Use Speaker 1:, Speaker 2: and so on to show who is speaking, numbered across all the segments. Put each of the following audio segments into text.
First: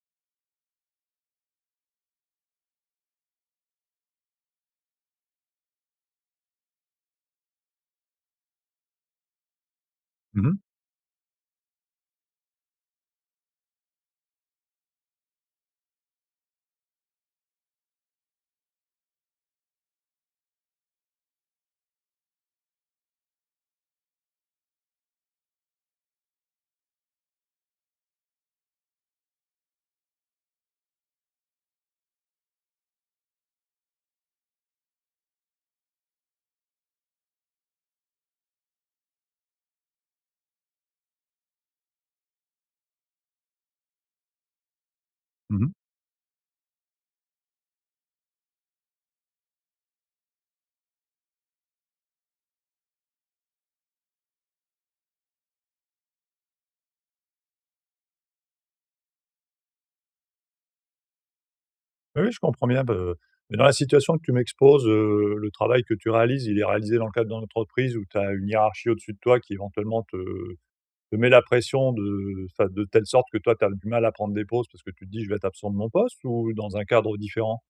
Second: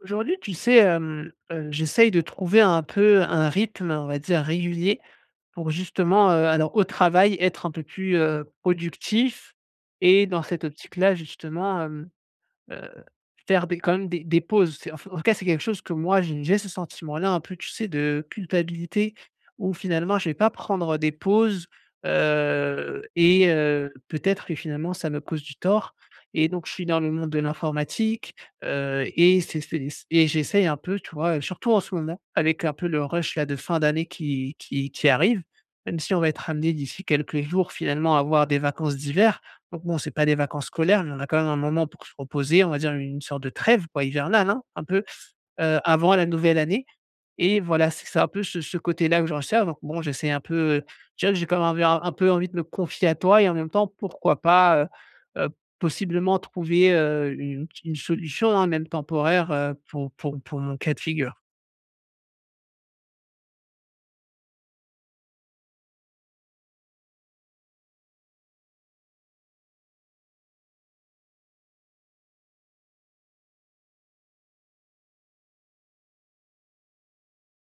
Speaker 1: Aujourd'hui, tu sais, hem, heu, j'essaie de trouver un peu un rythme, on va dire régulier pour justement, heu, alors au travail, être un peu plus, heu, productif et dans
Speaker 2: Mmh mh.
Speaker 1: cette optique-là justement, hem, heu, faire des quand même des des pauses. C'est en f en tout cas, c'est quelque chose que moi j'ai j'ai ce sentiment-là, un peu, tu sais, de culpabilité où finalement, je vais pas prendre, heu, des pauses, heu et heu, peut-être que finalement ça me cause du tort et donc je suis dans le monde de l'informatique, heu et c'est c'est s et j'essaie un peu, tu vois, heu, surtout en ce moment avec un peu le rush, là, de fin d'année qui qui qui arrive, même si on va être amené d'ici quelques jours finalement à avoir des vacances d'hiver. Donc bon, c'est pas des vacances scolaires, mais on a quand même un moment pour se reposer, on va dire une sorte de trêve, quoi, hivernale, hein, un peu,
Speaker 2: Mmh mh.
Speaker 1: heu, avant la nouvelle année et voilà, c c'est un peu ce ce côté-là que je recherche, donc bon j'essaie un peu, heu, je dirai que j'ai quand même envie un un peu envie de me confier à toi et en même temps pourquoi pas, heu heu, possiblement trouver, heu, une ti une solution, hein, même temporaire, heu, pour pour pour mon cas de figure.
Speaker 2: Oui, oui, je comprends bien be mais dans la situation que tu m'exposes, heu, le travail que tu réalises, il est réalisé dans le cadre dans l'entreprise où tu as une hiérarchie au-dessus de toi qui, éventuellement, te, heu, te met la pression de, heu, enfin, de telle sorte que toi tu as du mal à prendre des pauses parce que tu te dis: «Je vais être absent de mon poste» ou dans un cadre différent?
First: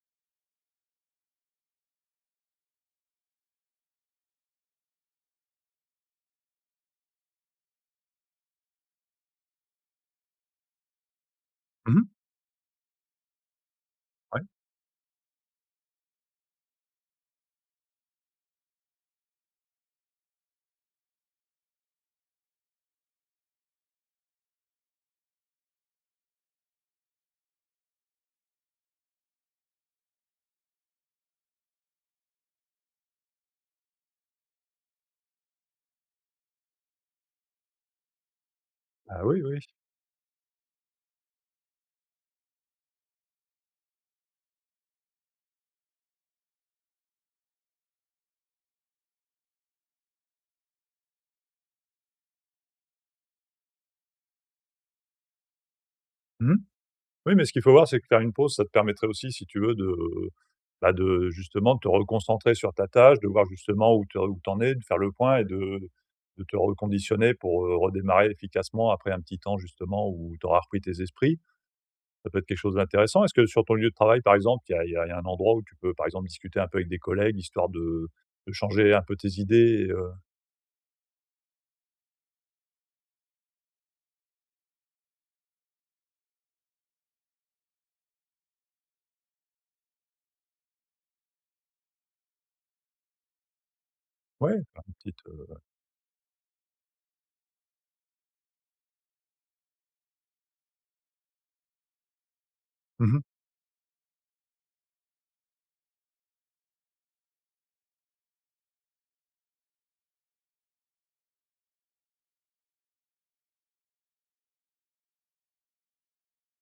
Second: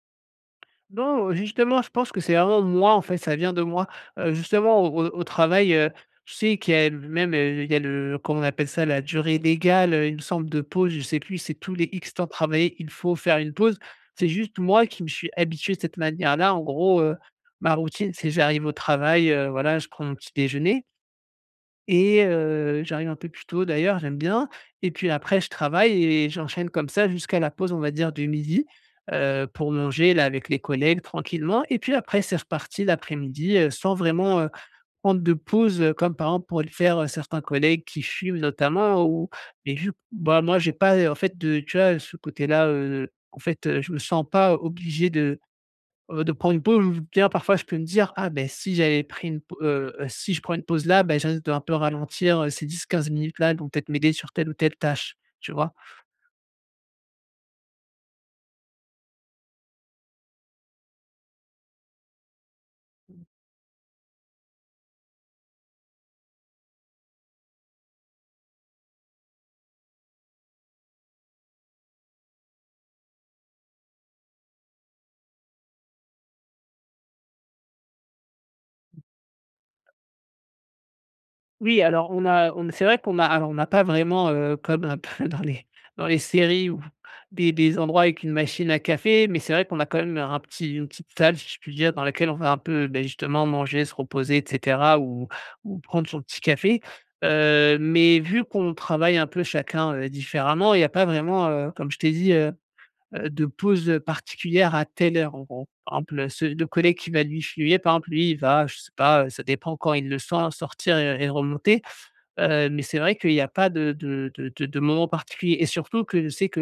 Speaker 1: Non, heu, justement, je pense que c'est vraiment moi, en fait, ça vient de moi. Heu, justement au au au travail, heu, je sais qu'il y a le même il y a le, comment on appelle ça? La durée légale, heu, il me semble, de pause. Je sais plus. C'est tous les
Speaker 2: Mmh mh.
Speaker 1: X temps travaillés, il faut faire une pause. C'est
Speaker 2: Ouais.
Speaker 1: juste moi qui me suis habitué de cette manière-là. En gros, heu, ma routine, c'est, j'arrive au travail, heu, voilà, je prends mon petit-déjeuner et heu, j'arrive un peu plus tôt d'ailleurs, j'aime bien. Et puis après je travaille et j'enchaîne comme ça jusqu'à la pause, on va dire, du midi, heu, pour manger, là, avec les collègues tranquillement et puis après c'est reparti l'après-midi, heu, sans vraiment, heu, prendre de pause, heu, comme, par exemple, pourraient le faire certains collègues qui fument notamment
Speaker 2: Ah
Speaker 1: ou
Speaker 2: oui, oui.
Speaker 1: et vu que bah moi j'ai pas, heu, en fait de, tu vois? Ce côté-là, heu, en fait, je me sens pas obligé de, heu, de prendre une pause ou bien parfois je peux me dire: «Ah beh, si j'avais pris une p heu, si je prends une pause là, bah je risque d'un peu ralentir, heu. Ces 10-15 minutes-là, elles vont peut-être m'aider sur telle ou telle tâche», tu vois?
Speaker 2: Mmh mh. Oui, mais ce qu'il faut voir c'est que faire une pause, ça te permettrait aussi si tu veux de, heu, bah de justement te reconcentrer sur ta tâche, de voir justement où tu où tu en est? De faire le point et de de te reconditionner pour, heu, redémarrer efficacement après un petit temps justement où tu auras repris tes esprits. Ça peut être quelque chose d'intéressant. Est-ce que sur ton lieu de travail, par exemple, il y a il y a il y a un endroit où tu peux, par exemple, discuter un peu avec des collègues, histoire de, heu, de changer un peu tes idées et heu
Speaker 1: Oui, alors on a on c'est vrai qu'on a alors on a pas vraiment, heu, comme un peu, dans les dans les séries ou des des endroits avec une machine à café mais c'est vrai qu'on a quand même un petit une petite salle, si je puis dire, dans laquelle on va un peu, beh, justement manger, se reposer et
Speaker 2: Ouais, ben, une
Speaker 1: cetera
Speaker 2: petite
Speaker 1: ou
Speaker 2: heu
Speaker 1: ou prendre son petit café. Heu, mais vu qu'on travaille un peu chacun, heu, différemment, il y a pas vraiment, heu, comme je t'ai dit, heu
Speaker 2: Mmh mh.
Speaker 1: heu, de pause, heu, particulière à telle heure en gros. Par exemple, ce le collègue qui va lui fuyez, par exemple, lui il va je sais pas ça dépend quand il le sent sortir et et remonter, heu, mais c'est vrai qu'il y a pas de de de de de moment particuliers, et surtout que je sais que,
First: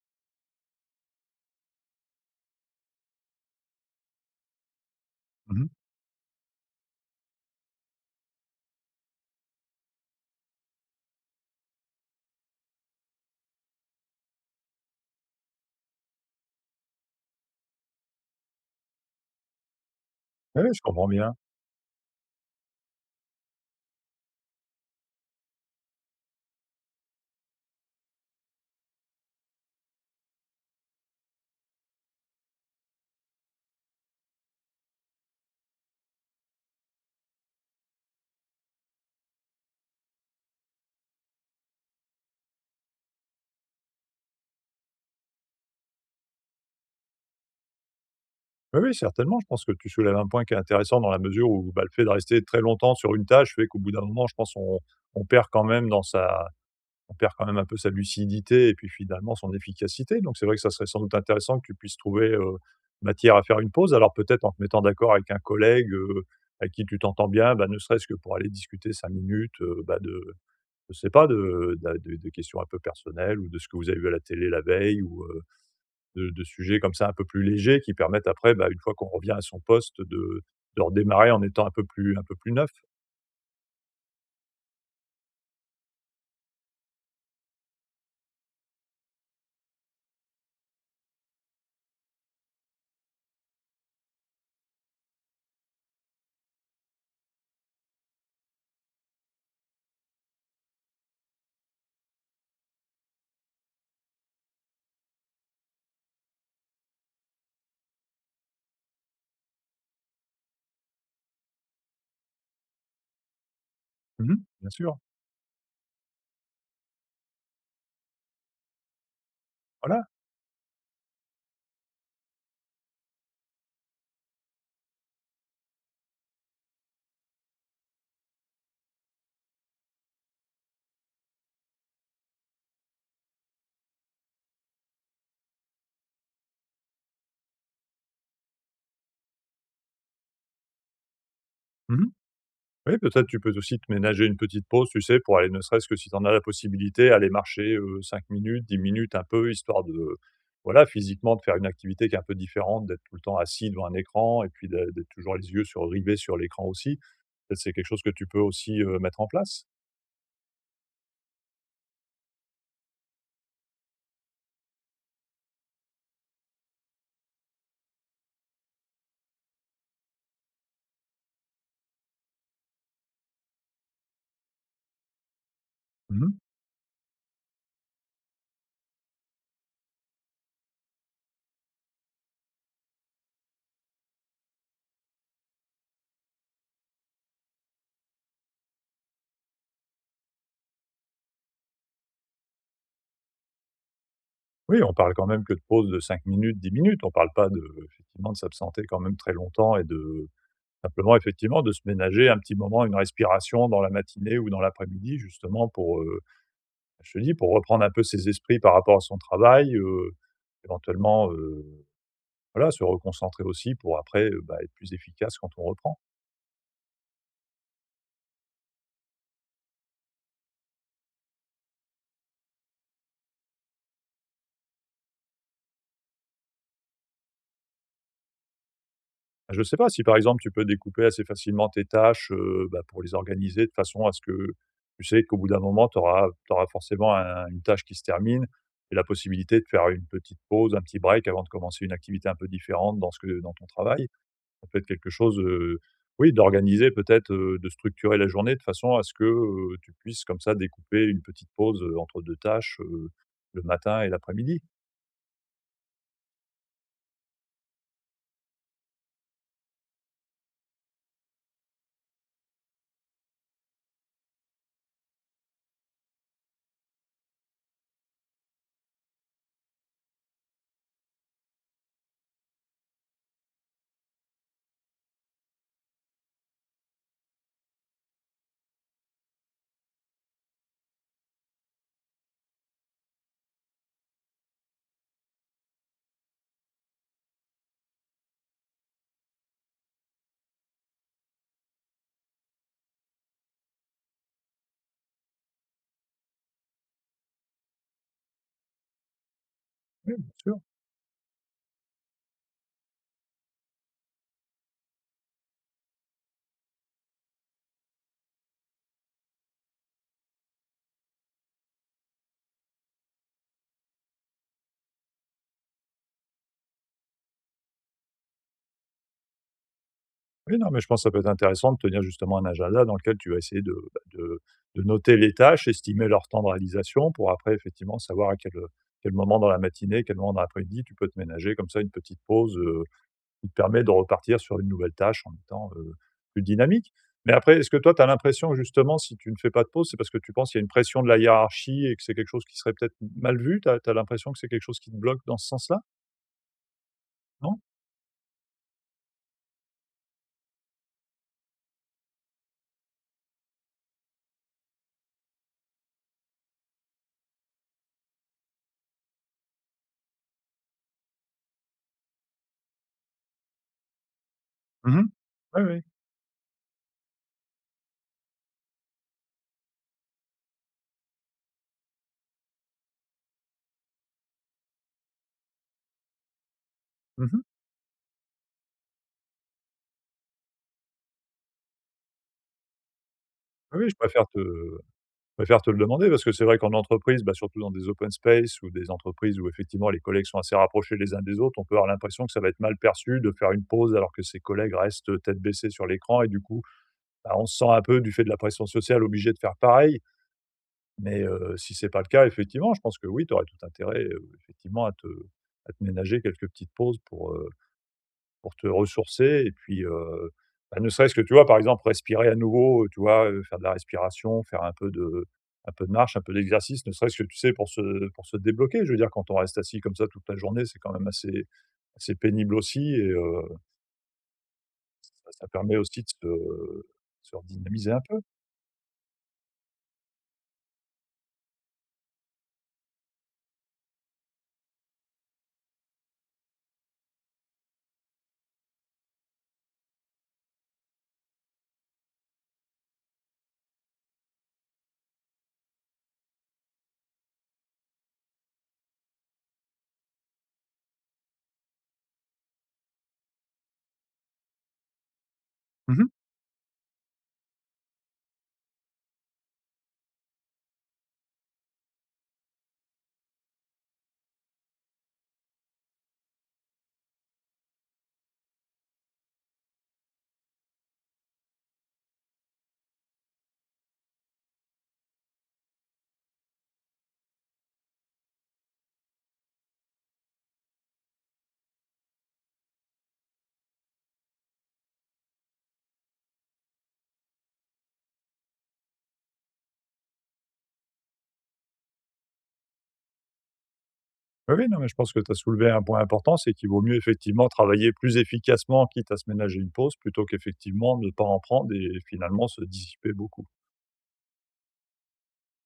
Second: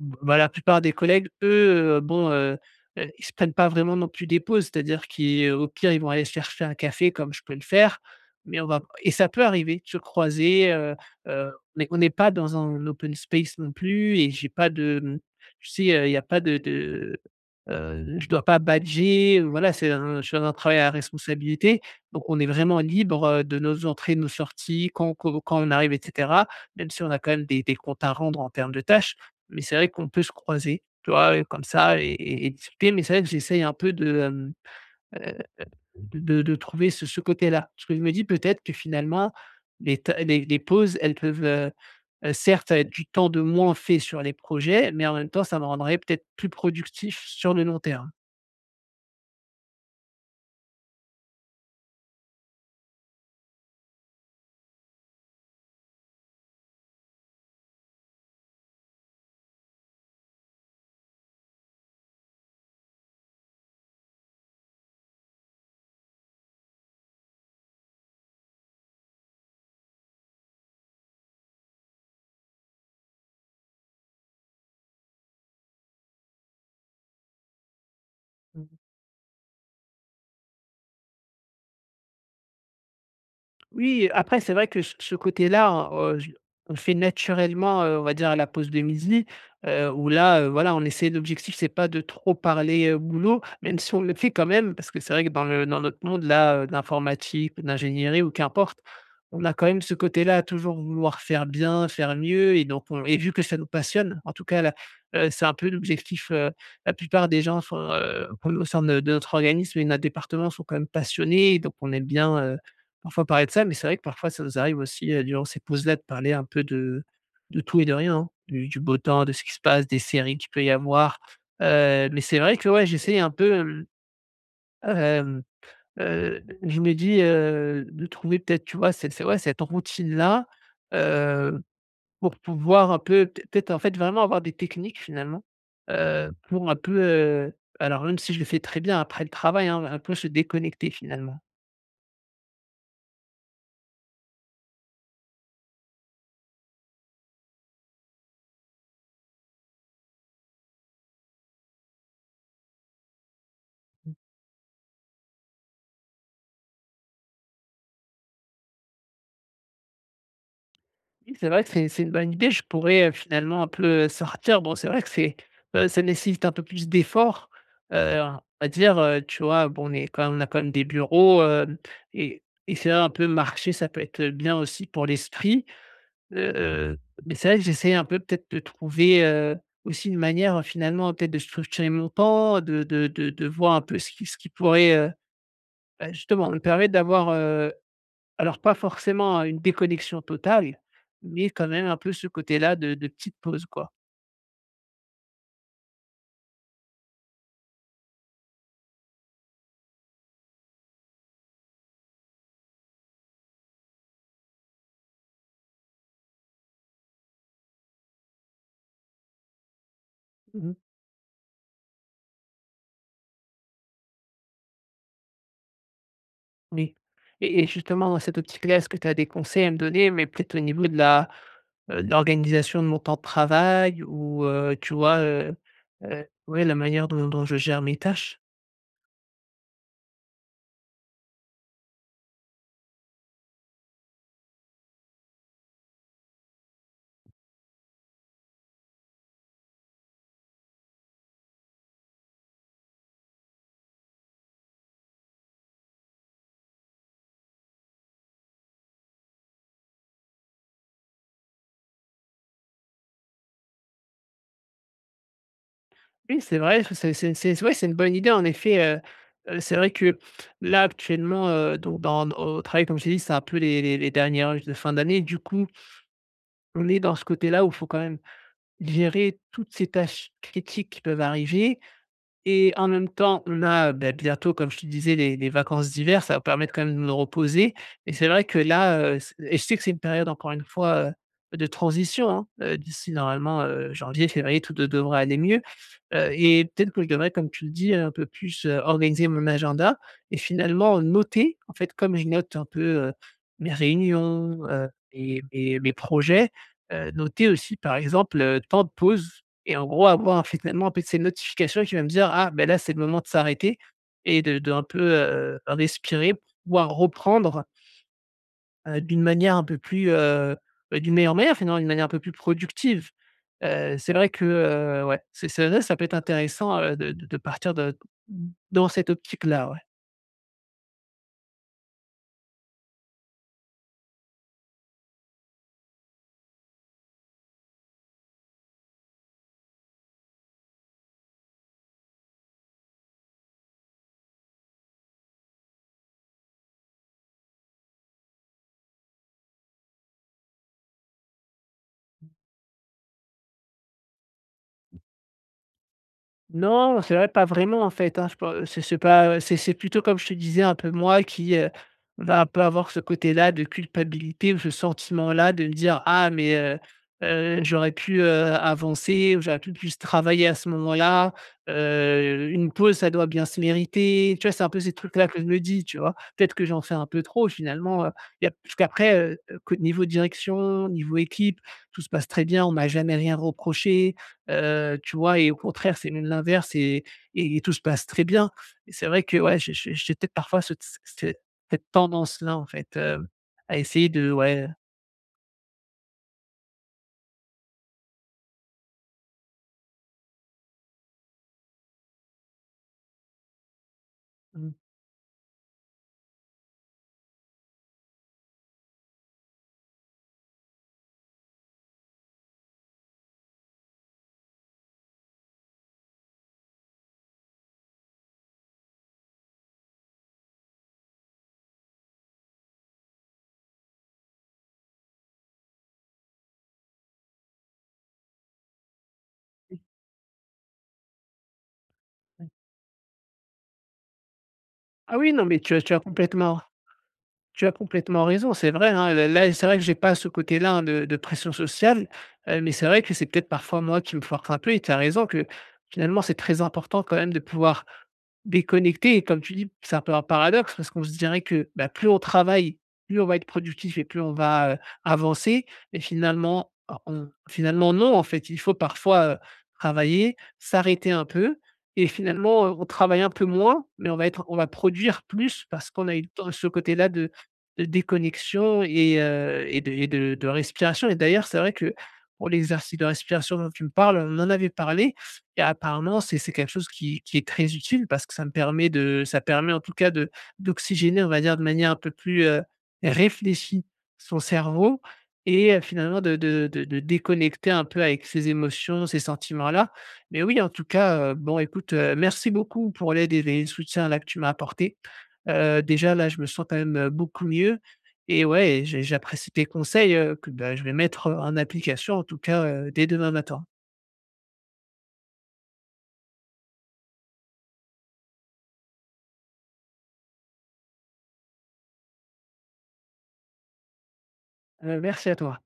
Speaker 1: b bah, la plupart des collègues eux, bon, heu heu ils se prennent pas vraiment non plus des pauses. C'est-à-dire qu'ils
Speaker 2: Mmh
Speaker 1: au
Speaker 2: mh.
Speaker 1: pire ils vont aller se chercher un café comme je peux le faire mais on va et ça peut arriver de se croiser, heu heu, mais on est pas dans un open space non plus et j'ai pas de mmh, tu sais? Heu, il y a pas de de heu, je dois pas badger, heu. Voilà c'est un je suis dans un
Speaker 2: Ouais, ouais.
Speaker 1: travail
Speaker 2: Je
Speaker 1: à
Speaker 2: comprends bien.
Speaker 1: responsabilité donc on est vraiment libre, heu, de nos entrées de nos sorties, quand co quand on arrive et cetera. Même si on a quand même des des comptes à rendre en termes de tâches, mais c'est vrai qu'on peut se croiser, tu vois? Et comme ça et et discuter mais c'est vrai que j'essaie un peu de, hem, heu, de de de trouver ce ce côté-là parce que, je me dis: «Peut-être que finalement les ta les les pauses elles peuvent heu heu, certes ça va être du temps de moins fait sur les projets mais en même temps ça me rendrait peut-être plus productif sur le long terme».
Speaker 2: Oui, oui, certainement. Je pense que tu soulèves un point qui est intéressant dans la mesure où, bah, le fait de rester très longtemps sur une tâche fait qu'au bout d'un moment, je pense, on on perd quand même dans sa on perd quand même un peu de sa lucidité et puis finalement son efficacité. Donc c'est vrai que ça serait sans doute intéressant que tu puisses trouver, heu, matière à faire une pause. Alors, peut-être en te mettant d'accord avec un collègue, heu, avec qui tu t'entends bien. Bah, ne serait-ce que pour aller discuter 5 minutes, heu, bah, de je sais pas, de de de de questions un peu personnelles, ou de ce que vous avez vu à la télé la veille ou, heu, de de sujets comme ça, un peu plus légers, qui permettent après, bah,
Speaker 1: Mmh.
Speaker 2: une fois qu'on revient à son poste, de de redémarrer en étant un peu plus un peu plus neuf.
Speaker 1: Oui, après, c'est vrai que c ce côté-là, heu, o on le fait naturellement, heu, on va dire à la pause de midi, heu, où là, heu, voilà, on essaie l'objectif, c'est pas de trop parler, heu, boulot, même si on le fait quand même parce que c'est vrai que dans le dans notre monde, là, de l'informatique, ou de l'ingénierie ou qu'importe, on a quand même ce côté-là, à toujours vouloir faire bien, faire mieux. Et donc on et vu que ça nous passionne, en tout cas là, heu, c'est un peu l'objectif. Heu, la plupart des gens sont, heu, p au sein de notre organisme et notre département sont quand même passionnés, donc on aime bien, heu, parfois parler de ça. Mais c'est vrai que parfois,
Speaker 2: Mmh mh,
Speaker 1: ça nous
Speaker 2: bien
Speaker 1: arrive
Speaker 2: sûr.
Speaker 1: aussi, heu, durant ces pauses-là, de parler un peu de de tout et de rien, hein, du du beau temps, de ce qui se passe, des
Speaker 2: Voilà!
Speaker 1: séries qu'il peut y avoir, heu. Mais c'est vrai que, ouais, j'ai essayé un peu, hem. Hem, heu d je me dis, heu, de trouver peut-être, tu vois? Cet c ouais, cette routine-là, heu, pour pouvoir un peu peut-être peut-être, en fait, vraiment avoir des techniques, finalement, heu, pour un peu, heu alors même si je le fais très bien après le travail, hein un peu se déconnecter finalement.
Speaker 2: Mmh mh. Oui, peut-être tu peux aussi te ménager une petite pause, tu sais pour aller, ne serait-ce que si tu en a la possibilité, aller marcher, heu, 5 minutes, 10 minutes, un peu, histoire de, voilà, physiquement de faire une activité qui est un peu différente d'être tout le temps assis devant un
Speaker 1: Mmh.
Speaker 2: écran et puis de d'être toujours les yeux sur rivés sur l'écran aussi. Ça c'est quelque chose que tu peux aussi, heu, mettre en place.
Speaker 1: Oui, c'est vrai que c'est c'est une bonne idée, je pourrais, heu, finalement un peu, heu, sortir. Bon c'est vrai que c'est, heu, ça nécessite un peu plus d'effort, heu, en va dire, heu, tu vois? Bon on est quand on a quand même des bureaux, hem, et et c'est vrai un peu marcher ça peut être, heu, bien aussi pour l'esprit.
Speaker 2: Mmh mh.
Speaker 1: Heu, mais c'est vrai que j'essaie un peu, peut-être de trouver, heu, aussi une manière, heu, finalement peut-être de structurer mon temps de de de de voir un peu ce qui ce qui pourrait, heu, bah, justement me permet d'avoir, heu, alors pas forcément une déconnexion totale, mais quand même un peu ce côté là de de petite pause, quoi.
Speaker 2: Oui, on parle quand même que de pause de 5 minutes, 10 minutes, on parle pas de, effectivement, de s'absenter quand même très longtemps et de simplement effectivement de se ménager un petit moment, une respiration dans la matinée ou dans l'après-midi justement pour, heu, bah, je te dis: «Pour reprendre un peu ses esprits par rapport à son travail», heu,
Speaker 1: Mmh mh.
Speaker 2: éventuellement, heu, voilà, se reconcentrer aussi pour après, heu, bah, être plus efficace quand on reprend.
Speaker 1: N et et et justement dans cette optique-là, est-ce que tu as des conseils à me donner, mais peut-être au niveau de la heu, de l'organisation de mon temps de travail, ou, heu, tu vois? Heu, heu, ouais, la manière dont dont je gère mes tâches?
Speaker 2: Je sais pas, si par exemple tu peux découper assez facilement tes tâches, heu, bah, pour les organiser de façon à ce que tu sais, qu'au bout d'un moment, tu auras tu auras forcément un une tâche qui se termine et la possibilité de faire une petite pause, un petit break avant de commencer une activité un peu différente dans ce que dans ton travail. Ça peut être quelque chose heu, oui d'organiser peut-être, heu, de structurer la journée de façon à ce que, heu, tu puisses comme ça découper une petite pause, heu, entre 2 tâches, heu, le matin et l'après-midi.
Speaker 1: Oui, c'est vrai. [unintelligible] C'est c'est c'est ouais c'est une bonne idée, en effet, heu heu, c'est vrai que, là actuellement, heu, donc, dans au travail comme je t'ai dit, c'est un peu les les les derniers rushs de fin d'année. Du coup on est dans ce côté-là où il faut quand même gérer toutes ces tâches critiques qui peuvent arriver, et en même temps, on a, heu, bah, bientôt comme je te disais les les vacances d'hiver, ça va permettre quand même de me reposer et c'est vrai que là, heu, c et je sais que c'est une période encore une fois, heu, de transition, hein. Heu, d'ici normalement, heu, janvier, février, tout de devrait aller mieux. Heu, et peut-être que je devrais comme tu le dis, heu un peu plus heu, organiser mon agenda. Et finalement noter, en fait, comme je note un peu, heu, mes réunions, heu, et et mes projets, heu, noter aussi par, exemple heu, temps de pause, et en gros
Speaker 2: Oui, bien
Speaker 1: avoir
Speaker 2: sûr.
Speaker 1: finalement après ces notifications qui va me dire: «Ah beh, là c'est le moment de s'arrêter et de de un peu heu, respirer pour pouvoir reprendre heu, d'une manière un peu plus heu, d'une meilleure manière finalement. D'une manière un peu plus productive.» Heu, c'est vrai que heu, ouais, c'est c'est vrai, ça peut être intéressant, heu, de de de partir de, d dans cette optique là, ouais.
Speaker 2: Oui non mais je pense ça peut être intéressant de tenir justement un agenda dans lequel tu vas essayer de bah de de noter les tâches, estimer leur temps de réalisation pour après effectivement savoir à quel, heu, quel moment dans la matinée, à quel moment dans l'après-midi, tu peux te ménager comme ça une petite pause, heu, qui te permet de repartir sur une nouvelle tâche en étant, heu, plus dynamique, mais après est-ce que toi tu as l'impression justement si tu ne fais pas de pause, c'est parce que tu penses il y a une pression de la hiérarchie et que c'est quelque chose qui serait peut-être m mal vu? Tu as tu as l'impression que c'est quelque chose qui te bloque dans ce sens-là?
Speaker 1: Non, c'est vrai. Pas
Speaker 2: Non?
Speaker 1: vraiment en fait, hein je peux c'est c'est pas ouais c'est c'est plutôt comme je te disais un peu moi qui, heu, va pas avoir ce côté-là de culpabilité ou ce sentiment-là de me dire: «Ah mais, heu heu, j'aurais pu, heu, avancer ou j'aurais pu plus travailler à ce moment-là, heu, une pause ça doit bien se mériter» tu vois? C'est un peu ces
Speaker 2: Mmh mh.
Speaker 1: trucs-là que je me
Speaker 2: Ouais
Speaker 1: dis
Speaker 2: ouais.
Speaker 1: dit tu vois? Peut-être que j'en fais un peu trop finalement, heu, il y a puisqu'après, heu heu, co niveau direction niveau équipe tout se passe très bien. On m'a jamais rien reproché, heu, tu vois? Et au contraire, c'est même l'inverse et
Speaker 2: Mmh mh.
Speaker 1: et tout se passe très bien et c'est vrai que ouais j'ai j'ai j'ai peut-être parfois ce tss tss ce cette tendance-là en fait, hem, à
Speaker 2: Oui oui, je
Speaker 1: essayer
Speaker 2: préfère
Speaker 1: de
Speaker 2: te
Speaker 1: ouais, heu
Speaker 2: je préfère te le demander parce que c'est vrai qu'en entreprise bah surtout dans des open spaces ou des entreprises où effectivement les collègues sont assez rapprochés les uns des autres, on peut avoir l'impression que ça va être mal perçu de faire une pause alors que ses
Speaker 1: Mmh.
Speaker 2: collègues restent tête baissée sur l'écran et du coup, bah on se sent un peu du fait de la pression sociale obligé de faire pareil, mais, heu, si c'est pas le cas effectivement je pense que oui tu aurais tout intérêt, heu, effectivement à te à te ménager quelques petites pauses pour, heu, pour te ressourcer et puis, heu, bah ne serait-ce que tu vois? Par exemple respirer à nouveau, heu, tu vois, heu, faire de la respiration, faire un peu de, heu, un peu de marche un peu d'exercice ne serait-ce que tu sais? Pour se, heu, pour se débloquer, je veux dire quand on reste
Speaker 1: Oui.
Speaker 2: assis comme ça toute la journée, c'est quand même assez assez
Speaker 1: Mmh.
Speaker 2: pénible aussi et heu
Speaker 1: Ah
Speaker 2: Bah,
Speaker 1: oui, non
Speaker 2: ça
Speaker 1: mais tu
Speaker 2: permet
Speaker 1: as tu as
Speaker 2: aussi de
Speaker 1: complètement
Speaker 2: se se
Speaker 1: tu as
Speaker 2: redynamiser un peu.
Speaker 1: complètement raison, c'est vrai, hein, là là c'est vrai que j'ai pas ce côté-là, hein, de de pression sociale, heu, mais c'est vrai que c'est peut-être parfois moi qui me force un peu et tu as raison que, finalement, c'est très important quand même de pouvoir déconnecter et, comme tu dis: «C'est un peu un paradoxe» parce qu'on se dirait que, bah, plus on travaille, plus on va être productif et plus on va, heu, avancer et, finalement or on finalement non, en fait. Il faut parfois, heu, travailler, s'arrêter un peu et finalement on travaille un peu moins mais on va être on va produire plus, parce
Speaker 2: Mmh
Speaker 1: qu'on
Speaker 2: mh.
Speaker 1: a eu le temps ce côté-là de de déconnexion et heu, et de et de de respiration. Et d'ailleurs, c'est vrai que, pour l'exercice de respiration dont tu me parles, on en avait parlé et apparemment c'est c'est quelque chose qui qui est très utile parce que ça me permet de ça permet, en tout cas de d'oxygéner on va dire, de manière un peu plus, heu, réfléchie son cerveau et heu, finalement de de de de déconnecter un peu avec ses émotions, ces sentiments-là. Mais oui, en tout cas, heu, bon écoute, heu, merci beaucoup pour l'aide et les soutiens-là que tu m'as apportés. Heu, déjà, là, je me sens quand même beaucoup mieux et ouais et j'ai j'apprécie tes conseils, heu, que, bah, je vais mettre, heu, en application, en tout cas, heu, dès demain matin.
Speaker 2: Bah, oui. Non, mais je pense que tu as soulevé un point important. C'est qu'il vaut mieux, effectivement, travailler plus efficacement quitte à se ménager une pause, plutôt qu'effectivement ne pas en prendre et finalement se dissiper beaucoup.
Speaker 1: Heu, merci à toi.